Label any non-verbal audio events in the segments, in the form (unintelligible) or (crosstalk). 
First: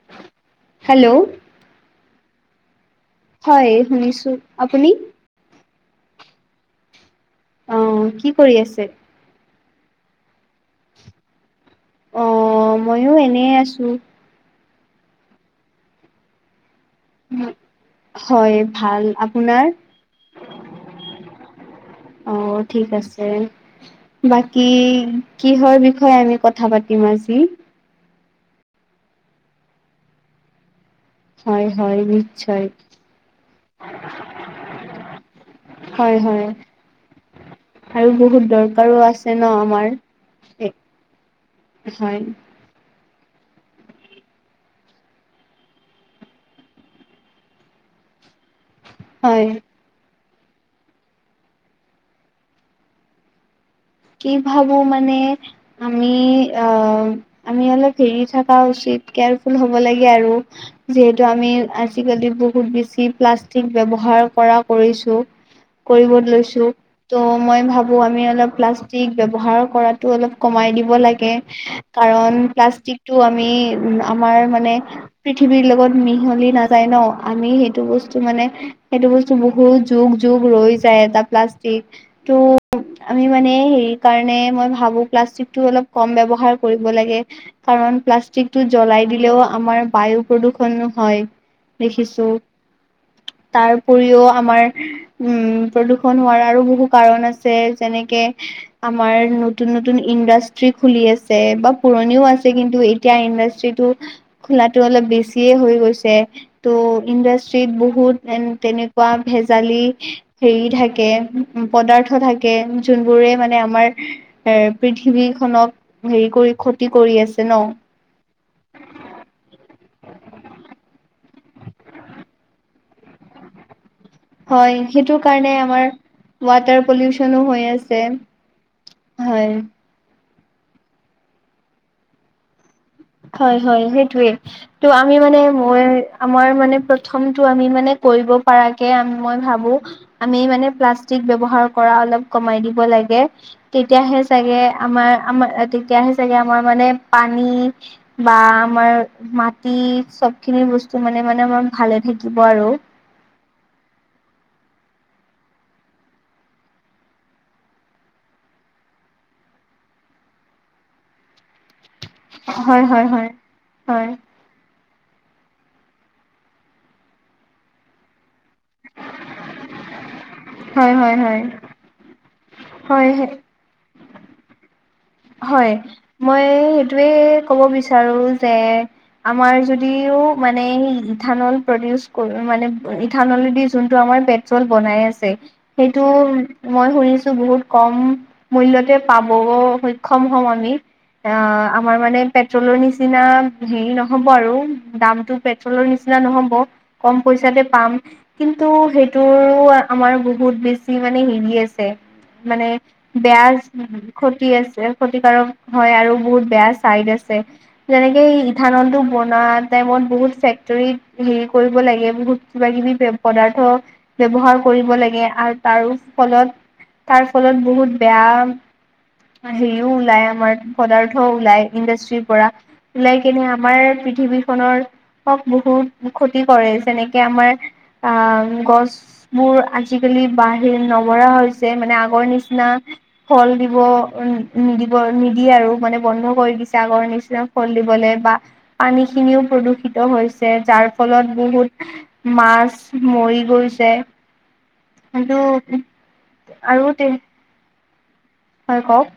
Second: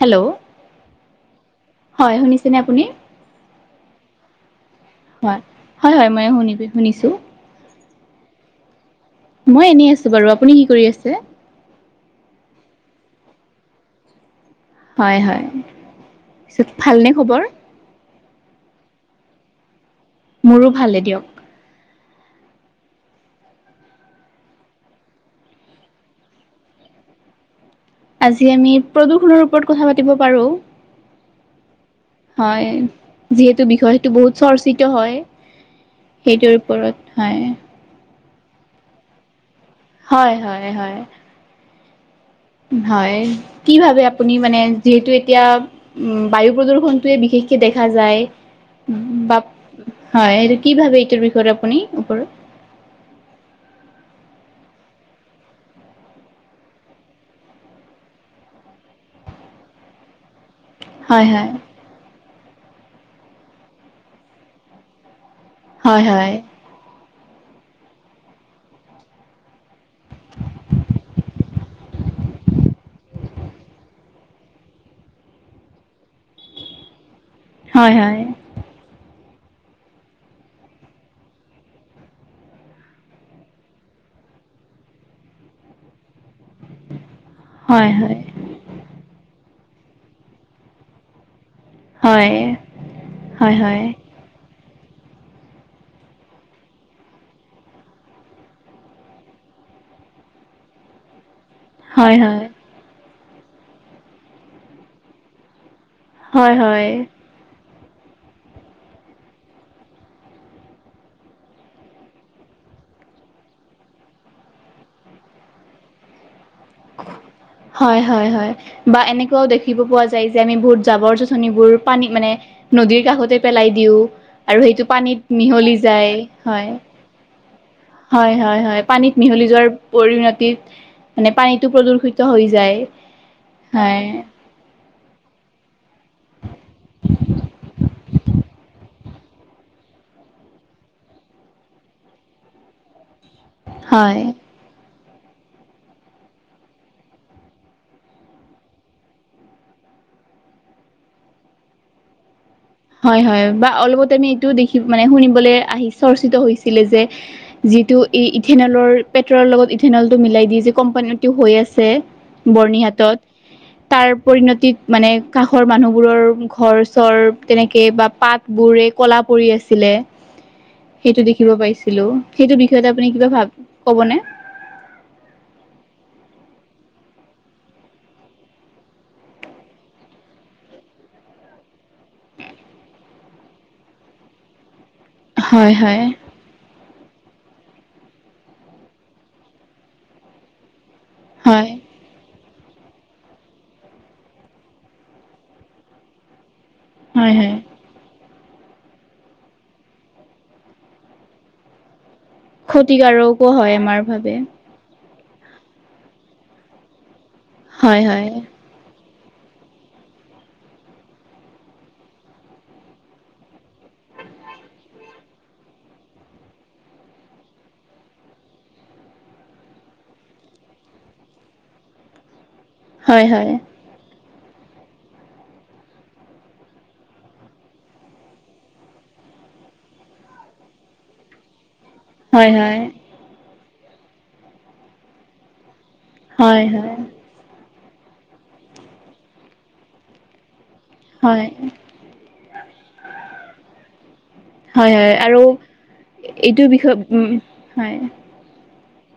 Hello? Hello? হয়, শুনিছেনে আপুনি? হয় শুনিছোঁ। আপুনি? হয়। হয় হয় ময়ো শুন-শুনিছোঁ। অ' কি কৰি আছে? মই এনেই আছোঁ বাৰু। আপুনি কি কৰি আছে? অ' ময়ো এনেই আছোঁ। হয় হয়। পিছত ভালনে খবৰ? হয় ভাল। আপোনাৰ? মোৰো ভালে দিয়ক। অ' ঠিক আছে। বাকি কিহৰ বিষয়ে আমি কথা পাতিম আজি? আজি আমি প্ৰদূষণৰ ওপৰত কথা পাতিব পাৰোঁ। হয় হয়। নিশ্চয় হয়, যিহেতু বিষয়টো বহুত চৰ্চিত হয়। হয় হয়। সেইটোৰ ওপৰত হয়। আৰু বহুত দৰকাৰো আছে ন' আমাৰ। হয় হয় হয়। হয়। হয়। কি ভাবে আপুনি মানে যিহেতু এতিয়া উম, বায়ু প্ৰদূষনটোৱে বিশেষকে দেখা যায়। উ, বাপ, হয়। হয় এইটো কি ভাবে এইটোৰ বিষয়ত আপুনি ওপৰত? কি ভাবোঁ মানে আমি আ আমি অলপ হেৰি থকা উচিত, কেয়াৰফুল হ'ব লাগে আৰু। যিহেতু হয় আমি হয় আজিকালি বহুত বেছি প্লাষ্টিক ব্যৱহাৰ কৰা কৰিছোঁ। হয় কৰিব হয় লৈছো ত' মই ভাবোঁ আমি অলপ প্লাছ টিক ব্যৱহাৰ কৰাতো অলপ কমাই দিব লাগে। কাৰণ প্লাষ্টিকটো আমি উ, আমাৰ মানে পৃথিৱীৰ লগত মিহলি নাযায় ন' আমি সেইটো হয় বস্তু মানে সেইটো বস্তু বহুত যুগ যুগ ৰৈ যায়। এটা প্লাষ্টিক তো আমি মানে হে হেৰি কাৰণে মই ভাবোঁ প্লাষ্টিকটোৰ অলপ কম ব্যবহাৰ কৰিব লাগে হয় কাৰণ হয় প্লাষ্টিক টো জ্বলাই দিলেও আমাৰ বায়ু প্ৰদূষণ হয়। দেখিছোঁ হয় হয় হয় তাৰ হয় উপৰিও আমাৰ উম, প্ৰদূষণ হোৱাৰ আৰু বহু কাৰণ আছে যেনেকে আমাৰ নতুন নতুন ইণ্ডাষ্ট্ৰি খুলি আছে বা হয় হয় পুৰণিও আছে কিন্তু এই এতিয়া ইণ্ডাষ্ট্ৰিটো খোলো অলপ বেছিয়ে হৈ গৈছে হয় হয় ত' ইণ্ডাছ ট্ৰিত বহুত এ, তেনেকুৱা ভেজালি হেৰি থাকে উ, পদাৰ্থ থাকে যোনবোৰে মানে আ আমাৰ এ, পৃথিৱীখনক হেৰি কৰি ক্ষতি কৰি আছে ন'। হয় হয় হয়। বা এনেকুৱাও দেখিব পোৱা যায় যে আমি বহুত জাবৰ যোঁথনিবোৰ পানীত মানে নদীৰ কাষতে পেলাই দিওঁ। আৰু হয় সেইটো পানীত কাৰণে মিহলি আমাৰ যায়। হয়। ৱাটাৰ পলিউচনো হৈ আছে হয় হয় হয়। পানীত মিহলি হয় যোৱাৰ পৰিণতিত মানে পানীটো প্ৰদুৰ্ষিত হৈ যায়। হয় হয় সেইটোৱে। ত' আমি মানে মই আমাৰ মানে প্ৰথমটো আমি মানে কৰিব পাৰাৰকে আ, মই ভাবোঁ আমি মানে প্লাষ্টিক ব্যৱহাৰ কৰা অলপ কমাই দিব লাগে। তেতিয়াহে হয় চাগে আমাৰ আমাৰ তেতিয়াহে চাগে আমাৰ মানে পানী বা আমাৰ মাটি চবখিনিৰ বস্তু মানে মানে আমাৰ ভালে থাকিব আৰু। হয় হয়। বা অলপতে আমি এইটো দেখি মানে শুনিবলৈ আহি চৰ্চিত হৈছিলে যে যিটো এই ইথেনলৰ পেট্ৰলৰ লগত ইথেনলটো মিলাই দি যি কোম্পানীটো হৈ আছে। হয় হয় বৰ্ণিহাটত, হয় হয় তাৰ পৰিণতিত মানে কাষৰ মানুহবোৰৰ ঘৰ চৰ তেনেকে বা পাত বোৰে ক'লা পৰি আছিলে। হয় হয় সেইটো দেখিব হয় পাইছিলো, সেইটো বিষয়তে আপুনি হয় হয় কিবা ভাব কবনে? হয়, মই সেইটোৱে ক'ব বিচাৰো যে আমাৰ যদিও মানে ইথানল প্ৰডিউচ কৰো মানে ইথানলদি যোনটো আমাৰ ব চ'ল বনাই আছে। হয় হয় সেইটো মই শুনিছো বহুত কম মূল্য়তে পাব। সক্ষম হ'ম আমি, আহ হয় আমাৰ মানে পেট্ৰলৰ নিচিনা হেৰি নহব আৰু দামতটো পেট্ৰলৰ নিচিনা নহ'ব। কম হয় হয় পইচাতে পাম। কিন্তু সেইটোৰ আমাৰ বহুত বেছি মানে হেৰি আছে। মানে, বেয়া ক্ষতিকাৰকো হয় আমাৰ বাবে ক্ষতি আছে। ক্ষতিকাৰক হয় আৰু বহুত বেয়া চাইড আছে, হয় যেনেকে হয় ধানলটো বনোৱা টাইমত বহুত ফেক্টৰীত হেৰি কৰিব লাগে বহুত কিবা কিবি পদাৰ্থ ব্যৱহাৰ কৰিব লাগে, আৰু তাৰো ফলত তাৰ ফলত বহুত বেয়া হেৰিও ওলাই আমাৰ পদাৰ্থ ওলাই ইণ্ডাষ্ট্ৰিৰ পৰা। ওলাই হয় কেনে হয় আমাৰ পৃথিৱীখনৰ, হক বহুত ক্ষতি কৰে যেনেকে আমাৰ আ গছ বোৰ আজিকালি বাহিৰ নবৰা হৈছে মানে গৰ হয় নিচিনা, হয় ফল দিব উ নিদিব নিদিয়ে আৰু মানে বন্ধ কৰি হয় দিছে, হয় আগৰ নিচিনা ফল দিবলৈ বা পানী খিনিও প্ৰদূষিত হৈছে যাৰ ফলত হয় বহুত মাছ মৰি গৈছে। হয় হয় কিন্তু আৰু এইটো আৰু বিষয়ে তে উম, হয়। হয় কওক।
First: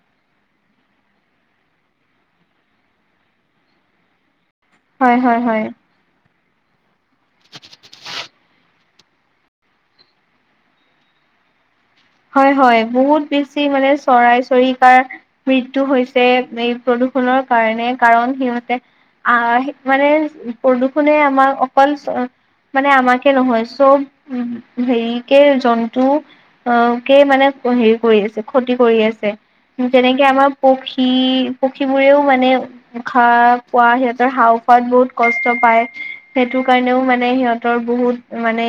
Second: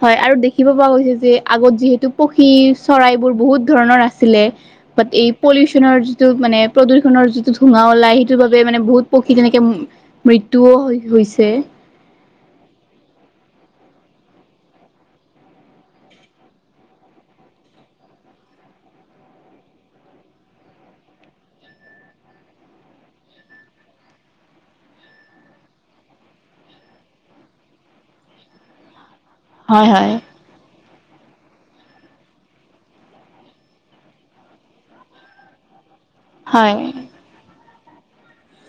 হয় আৰু দেখিব পোৱা গৈছে যে আগত যিহেতু পক্ষী চৰাইবোৰ বহুত ধৰণৰ আছিলে। বাট হয় এই হয় হয় পলিউশনৰ টো মানে প্ৰদূষণ যিটো ধোৱা ওলাই, সেইটো বাবে মানে বহুত পক্ষী তেনেকে মৃত্যুও হৈছে। হয় হয়, বহুত বেছি মানে চৰাই চৰিকাৰ মৃত্যু হৈছে এই প্ৰদূষণৰ কাৰণে কাৰণ সিহঁতে আহ মানে প্ৰদূষণে আমাৰ অকল মানে আমাকে নহয় চব হেৰিকে জন্তু অ' কেই মানে হেৰি কৰি আছে ক্ষতি কৰি আছে, হয় হয় যেনেকে আমাৰ পক্ষী পক্ষীবোৰেও মানে খা পোৱা সিহঁতৰ হওঁ খোৱাত বহুত কষ্ট পায়। সেইটো হয় কাৰণেও মানে সিহঁতৰ বহুত মানে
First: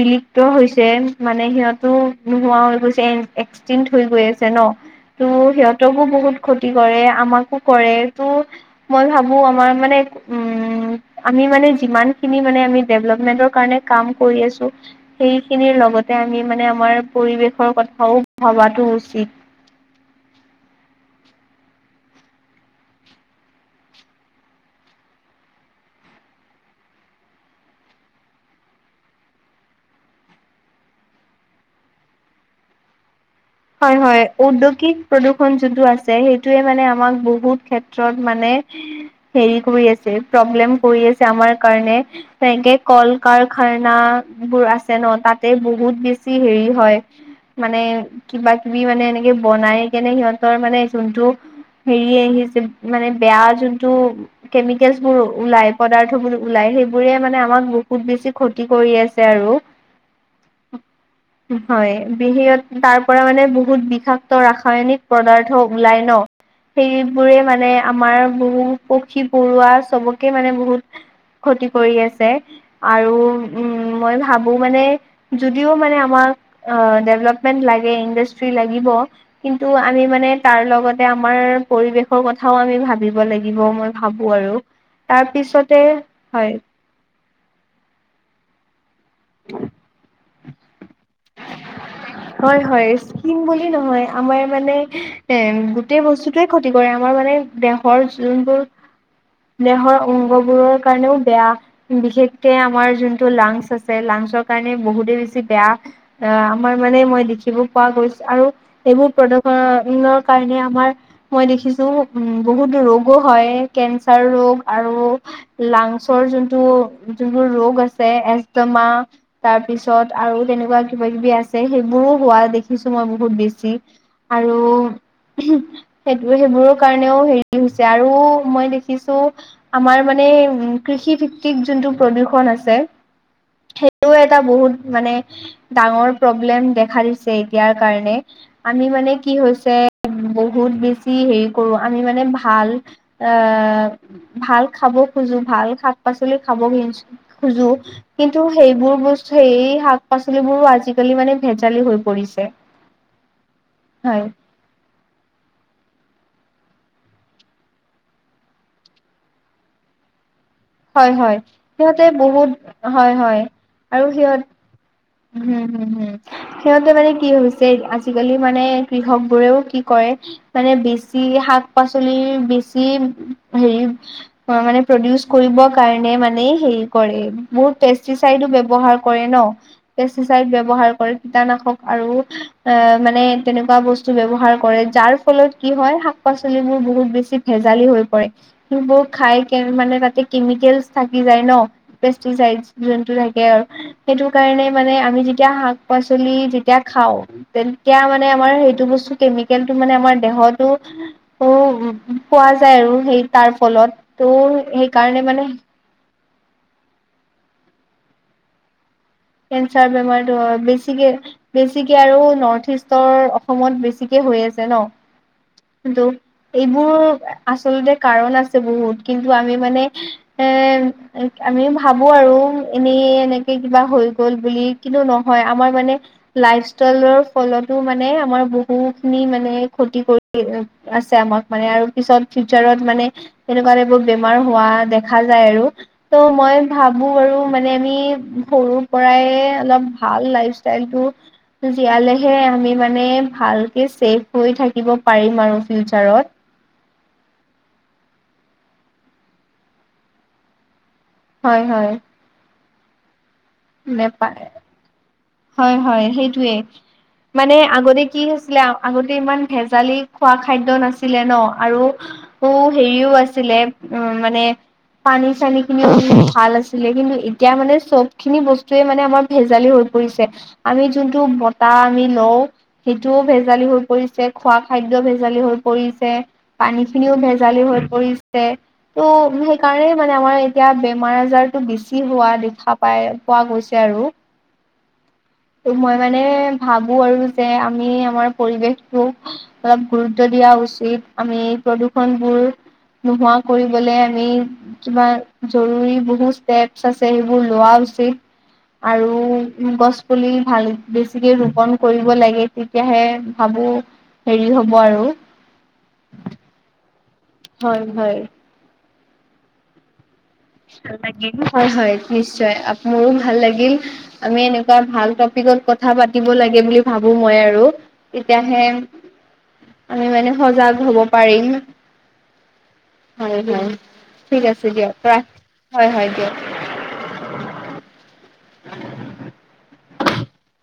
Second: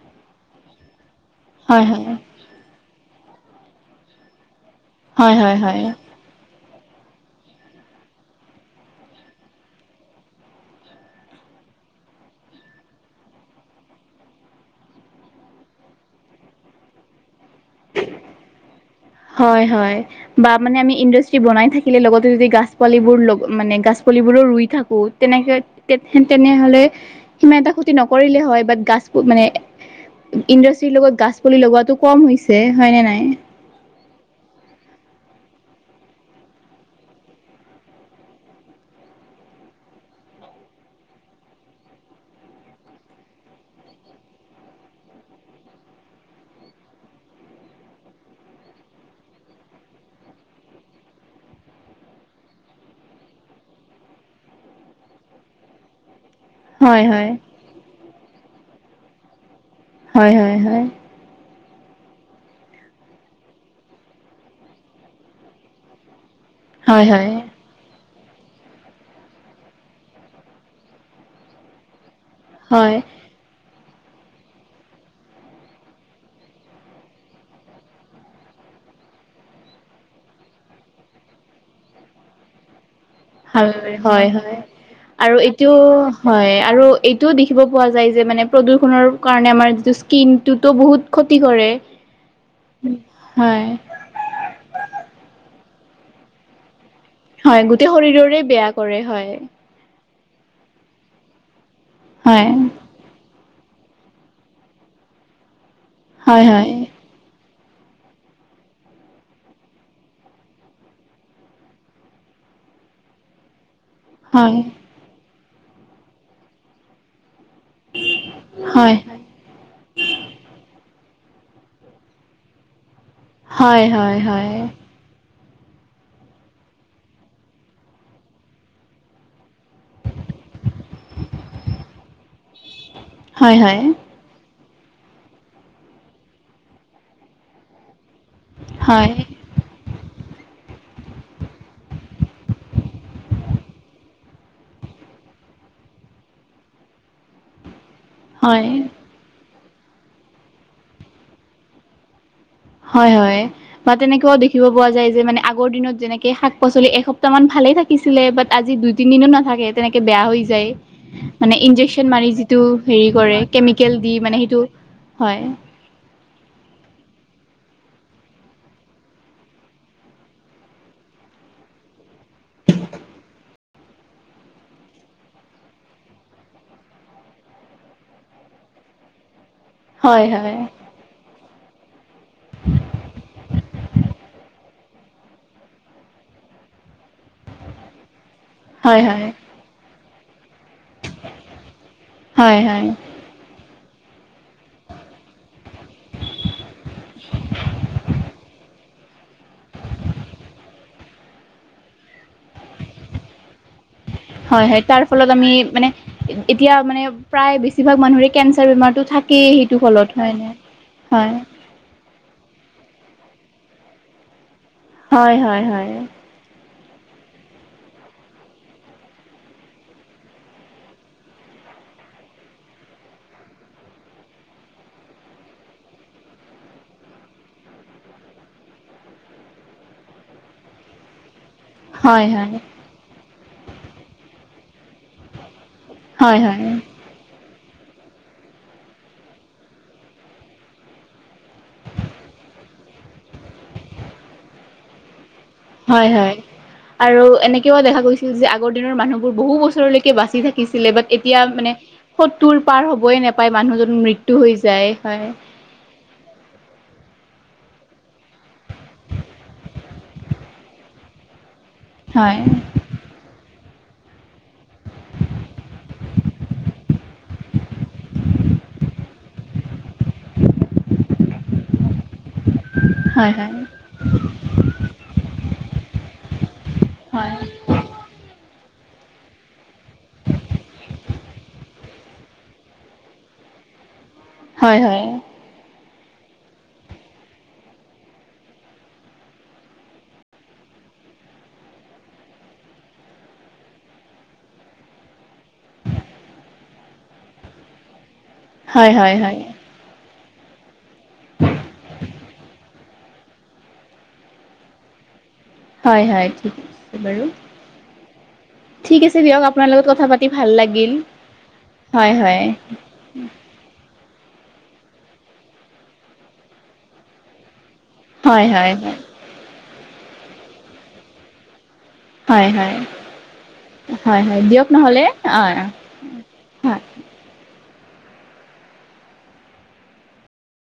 বিলুপ্ত হৈছে মানে হয় সিহঁতো হয়। হৈ গৈ এক্সট হৈ গৈ আছে ন, ত' হয় হয় হয় সিহঁতকো বহুত ক্ষতি কৰে, আমাকো কৰে, তো মই ভাবো আমাৰ মানে, উম। আমি মানে যিমান খিনি মানে আমি ডেভলপমেন্ৰ কাৰণে কাম কৰি আছো। সেইখিনিৰ লগতে আমি মানে আমাৰ পৰিৱেশৰ কথাও ভবাতো উচিত। হয়, হয়। বা মানে আমি ইণ্ডাষ্ট্ৰি বনাই থাকিলে, লগতে, যদি গাছ পালিবোৰ মানে গছ পালিবোৰো ৰুই থাকো। তেনেকে তে তেনেহলে, সিমা এটা খুতি নকৰিলে হয় বাট গছ মানে ইণ্ডাষ্ট্ৰিৰ লগত গছ পুলি লগোৱাটো কম হৈছে হয় নে নাই? হয় হয়, উদ্যোগিক প্ৰদূৰণ যোনটো আছে সেইটোয়ে মানে আমাক বহুত ক্ষেত্ৰত মানে হেৰি কৰি আছে, প্ৰব্লেম কৰি আছে আমাৰ কাৰণে। তেনেকে কল কাৰখানা বোৰ আছে, ন তাতে বহুত বেছি হেৰি হয়। মানে কিবা কিবি মানে এনেকে বনাই কেনে সিহঁতৰ মানে যোনটো হেৰি আহিছে মানে বেয়া যোনতটো কেমিকেলচ বোৰ ওলাই পদাৰ্থ বোৰ ওলাই হয় সেইবোৰে হয় মানে আমাক বহুত বেছি ক্ষতি কৰি আছে আৰু। হয়, হয়, হয়। হয় বিহত তাৰ পৰা মানে বহুত বিষাক্ত ৰাসায়নিক পদাৰ্থ ওলাই ন হয় সেইবোৰে মানে। আমাৰ বহু পক্ষী, পৰুৱা চবকে মানে বহুত ক্ষতি কৰি আছে। হয় আৰু উম। মই ভাবো মানে যদিও মানে আমাক ডেভলপমেণ্ট লাগ ইণ্ডাষ্ট্ৰি লাগিব। কিন্তু আমি মানে তাৰ লগতে আমাৰ পৰিৱেশৰ কথাও আমি ভাবিব লাগিব। মই ভাবো হয়, আৰু। হয় তাৰ আৰু এইটো পিছতে হয় আৰু। এইটোও দেখিব পোৱা যায় যে মানে প্ৰদূষণৰ কাৰণে আমাৰ যিটো স্কিন টোতো বহুত ক্ষতি কৰে। (inaudible) হয়, হয়, স্কিম হয় বুলি নহয় আমাৰ মানে এ, গোটেই বস্তু (unintelligible) ক্ষতি কৰে আমাৰ মানে হয় গোটেই দেহৰ শৰীৰৰে যোনবোৰ বেয়া কৰে হয় দেহৰ অংগ বোৰৰ কাৰণেও বেয়া বিশেষকে হয় আমাৰ যোনটো লাংচ আছে। লাংচৰ কাৰণে বহুতে বেছি বেয়া হয় আমাৰ মানে হয় মই দেখিব পোৱা গৈছো আৰু এইবোৰ প্ৰদূশনৰৰ কাৰণে আমাৰ মই দেখিছো উম, বহুত ৰোগো হয়। কেঞ্চাৰ ৰোগ আৰু লাংচৰ যোনটো যোনোৰ ৰোগ এজমা হয় হয় তাৰ পিছত আৰু তেনেকুৱা কিবা, কিবি আছে সেইবোৰো হোৱা দেখি দেখিছো মই বহুত বেছি হয় হয় আৰু। হয় সেইটো সেইবোৰৰ কাৰণেও হেৰি হৈছে আৰু মই দেখিছো। আমাৰ মানে উ, কৃষি ভিত্তিক যোনটো প্ৰদূৰ্ষন আছে। হয় হয় সেইটো এটা বহুত মানে ডাঙৰ প্ৰব্লেম দেখা দিছে। এতিয়াৰ কাৰণে আমি হয় মানে হয় কি হৈছে বহুত বেছি হেৰি কৰোঁ আমি মানে ভাল এ ভাল খাব খোজো ভাল শাক, পাচলি খাবো খোজো কিন্তু হয় সেইবোৰ বস্তু সেই শাক, পাচলিবোৰো আজিকালি মানে ভেজালি হৈ পৰিছে। হয়, হয় বা হয় তেনেকুৱা দেখি দেখিব পোৱা যায় যে মানে আগৰ দিনত যেনেকৈ শাক, পাচলি এসপ্তাহমান ভালেই থাকিছিলে বাট আজি দুই, তিনিদিনো নাথাকে। তেনেকে বেয়া হৈ যায় হয় হয় মানে সিহঁতে ইনজেকচন মাৰি বহুত যিটো হেৰি হয় কৰে হয় কেমিকেল আৰু দি মানে সিহঁত সেইটো হয় হুম, হুম, হুম। সিহঁতে মানে কি হৈছে আজিকালি মানে কৃষক বোৰেও কি কৰে মানে বেছি শাক, পাচলিৰ বেছি হেৰি অ, মানে প্ৰডউচ কৰিবৰ কাৰণে মানে হেৰি কৰে বহুত থাইডো ব্যৱহাৰ কৰে ন হয় পেষ্টিচাইড হয় ব্যৱহাৰ কৰে কীটনাশক আৰু এ, মানে তেনেকুৱা বস্তু ব্যৱহাৰ কৰে যাৰ ফলত কি হয় শাক পাচলিবোৰ বহুত বেছি ভেজালি হৈ পৰে সেইবোৰ হয় হয় খাই মানে তাতে কেমিকেলছ থাকি যায় ন, পেষ্টিচাইড হয় হয় যোনটো থাকে আৰু সেইটো কাৰণে মানে আমি যেতিয়া শাক, পাচলি যেতিয়া খাওঁ তেতিয়া মানে আমাৰ সেইটো বস্তু কেমিকেলটো মানে আমাৰ দেহতো উ, পোৱা যায় আৰু সেই তাৰ ফলত ত' হয়, হয় তাৰ সেইকাৰণে ফলত আমি মানে এতিয়া মানে প্ৰায় বেছিভাগ মানুহৰে কেঞ্চাৰ বেমাৰতটো থাকে। (unintelligible) সেইটো কেঞ্চাৰ ফলত হয়, বেমাৰটো ন, বেছিকে হয়। বেছিকে আৰু নৰ্থ ইষ্টৰ অসমত বেছিকে হৈ আছে ন। হয়, হয়, হয়। কিন্তু এইবোৰ আচলতে কাৰণ আছে বহুত কিন্তু আমি মানে এ, আমি ভাবো আৰু এনেই, এনেকে কিবা হৈ গ'ল বুলি কন্তু নহয় আমাৰ মানে লাইফ ষ্টাইলৰ ফ্ৰলতো মানে আমাৰ বহুখিনি মানে ক্ষতি কৰি আছে আমাক মানে আৰু পিছত হয় হয় হয় ফিউচাৰত মানে এনেকুৱা এবোৰ বেমাৰ হোৱা দেখা যায় আৰু। ত' হয় হয় মই ভাবোঁ বাৰু মানে আমি সৰু সৰুৰ পৰাই অলপ ভাল লাইফ ষ্টাইলটো জীয়ালেহে আমি মানে ভালকে ছেভ হৈ থাকিব পাৰিম আৰু। হয়, ফিউচাৰত হয়। আৰু এনেকেও দেখা গৈছিল যে আগৰ দিনৰ মানুহবোৰ বহু বছৰলৈকে বাচি থাকিছিলে, বাট এতিয়া এতিয়া হয় মানে হয় সত্তোৰ পাৰ হ'বই নাপায় মানুহজন নেপায় মৃত্যু হৈ যায়, হয়। হয়, হয়, সেইটোৱে। মানে আগতে কি হৈছিলে আগতে ইমান ভেজালি খোৱা খাদ্য নাছিলে ন' আৰু হয় উম, হেৰিও আছিলে উম, মানে পানী-চানীখিনিও ভাল আছিলে কিন্তু এতিয়া মানে চবখিনি বস্তুয়ে মানে আমাৰ ভেজালি হৈ পৰিছে, আমি যোনটো বতাহ আমি লওঁ সেইটোও হয় ভেজালি হৈ পৰিছে। খোৱা খাদ্য ভেজালি হৈ পৰিছে, পানীখিনিও হয় ভেজালি হৈ পৰিছে। ত' সেইকাৰণে মানে আমাৰ এতিয়া বেমাৰ আজাৰতটো বেছি হোৱা দেখা পাই পোৱা গৈছে আৰু। হয়, হয়। ত' মই মানে ভাবোঁ আৰু যে আমি আমাৰ পৰিৱেশটো অলপ গুৰুত্ব দিয়া উচিত, আমি প্ৰদূষনবোৰ নোহোৱা কৰিবলে আমি কিবা জৰুৰী বহু ষ্টেপচ আছে, সেইবোৰ লোৱা উচিত। হয় হয় আৰু গছ-পুলি ভাল বেছিকে ৰোপন কৰি লাগে তেতিয়াহে ভাবোঁ হেৰি হ'ব আৰু। হয়, হয়। ঠিক আছে বাৰু। হয়, হয়। ঠিক আছে দিয়ক আপোনাৰ লগত কথা পাতি ভাল লাগিল, হয়, হয়। মোৰো ভাল লাগিল। আমি এনেকুৱা ভাল টপিকত কথা পাতিব লাগে বুলি ভাবোঁ মই আৰু। হয় তেতিয়াহে হয় হয় আমি মানে সজাগ হ'ব পাৰিম। হয়, হয়। হয় হয় হয়, হয়। ঠিক আছে দিয়ক নহ'লে ৰাখ অহ। হয়, হয়, দিয়ক। হয়। (unintelligible)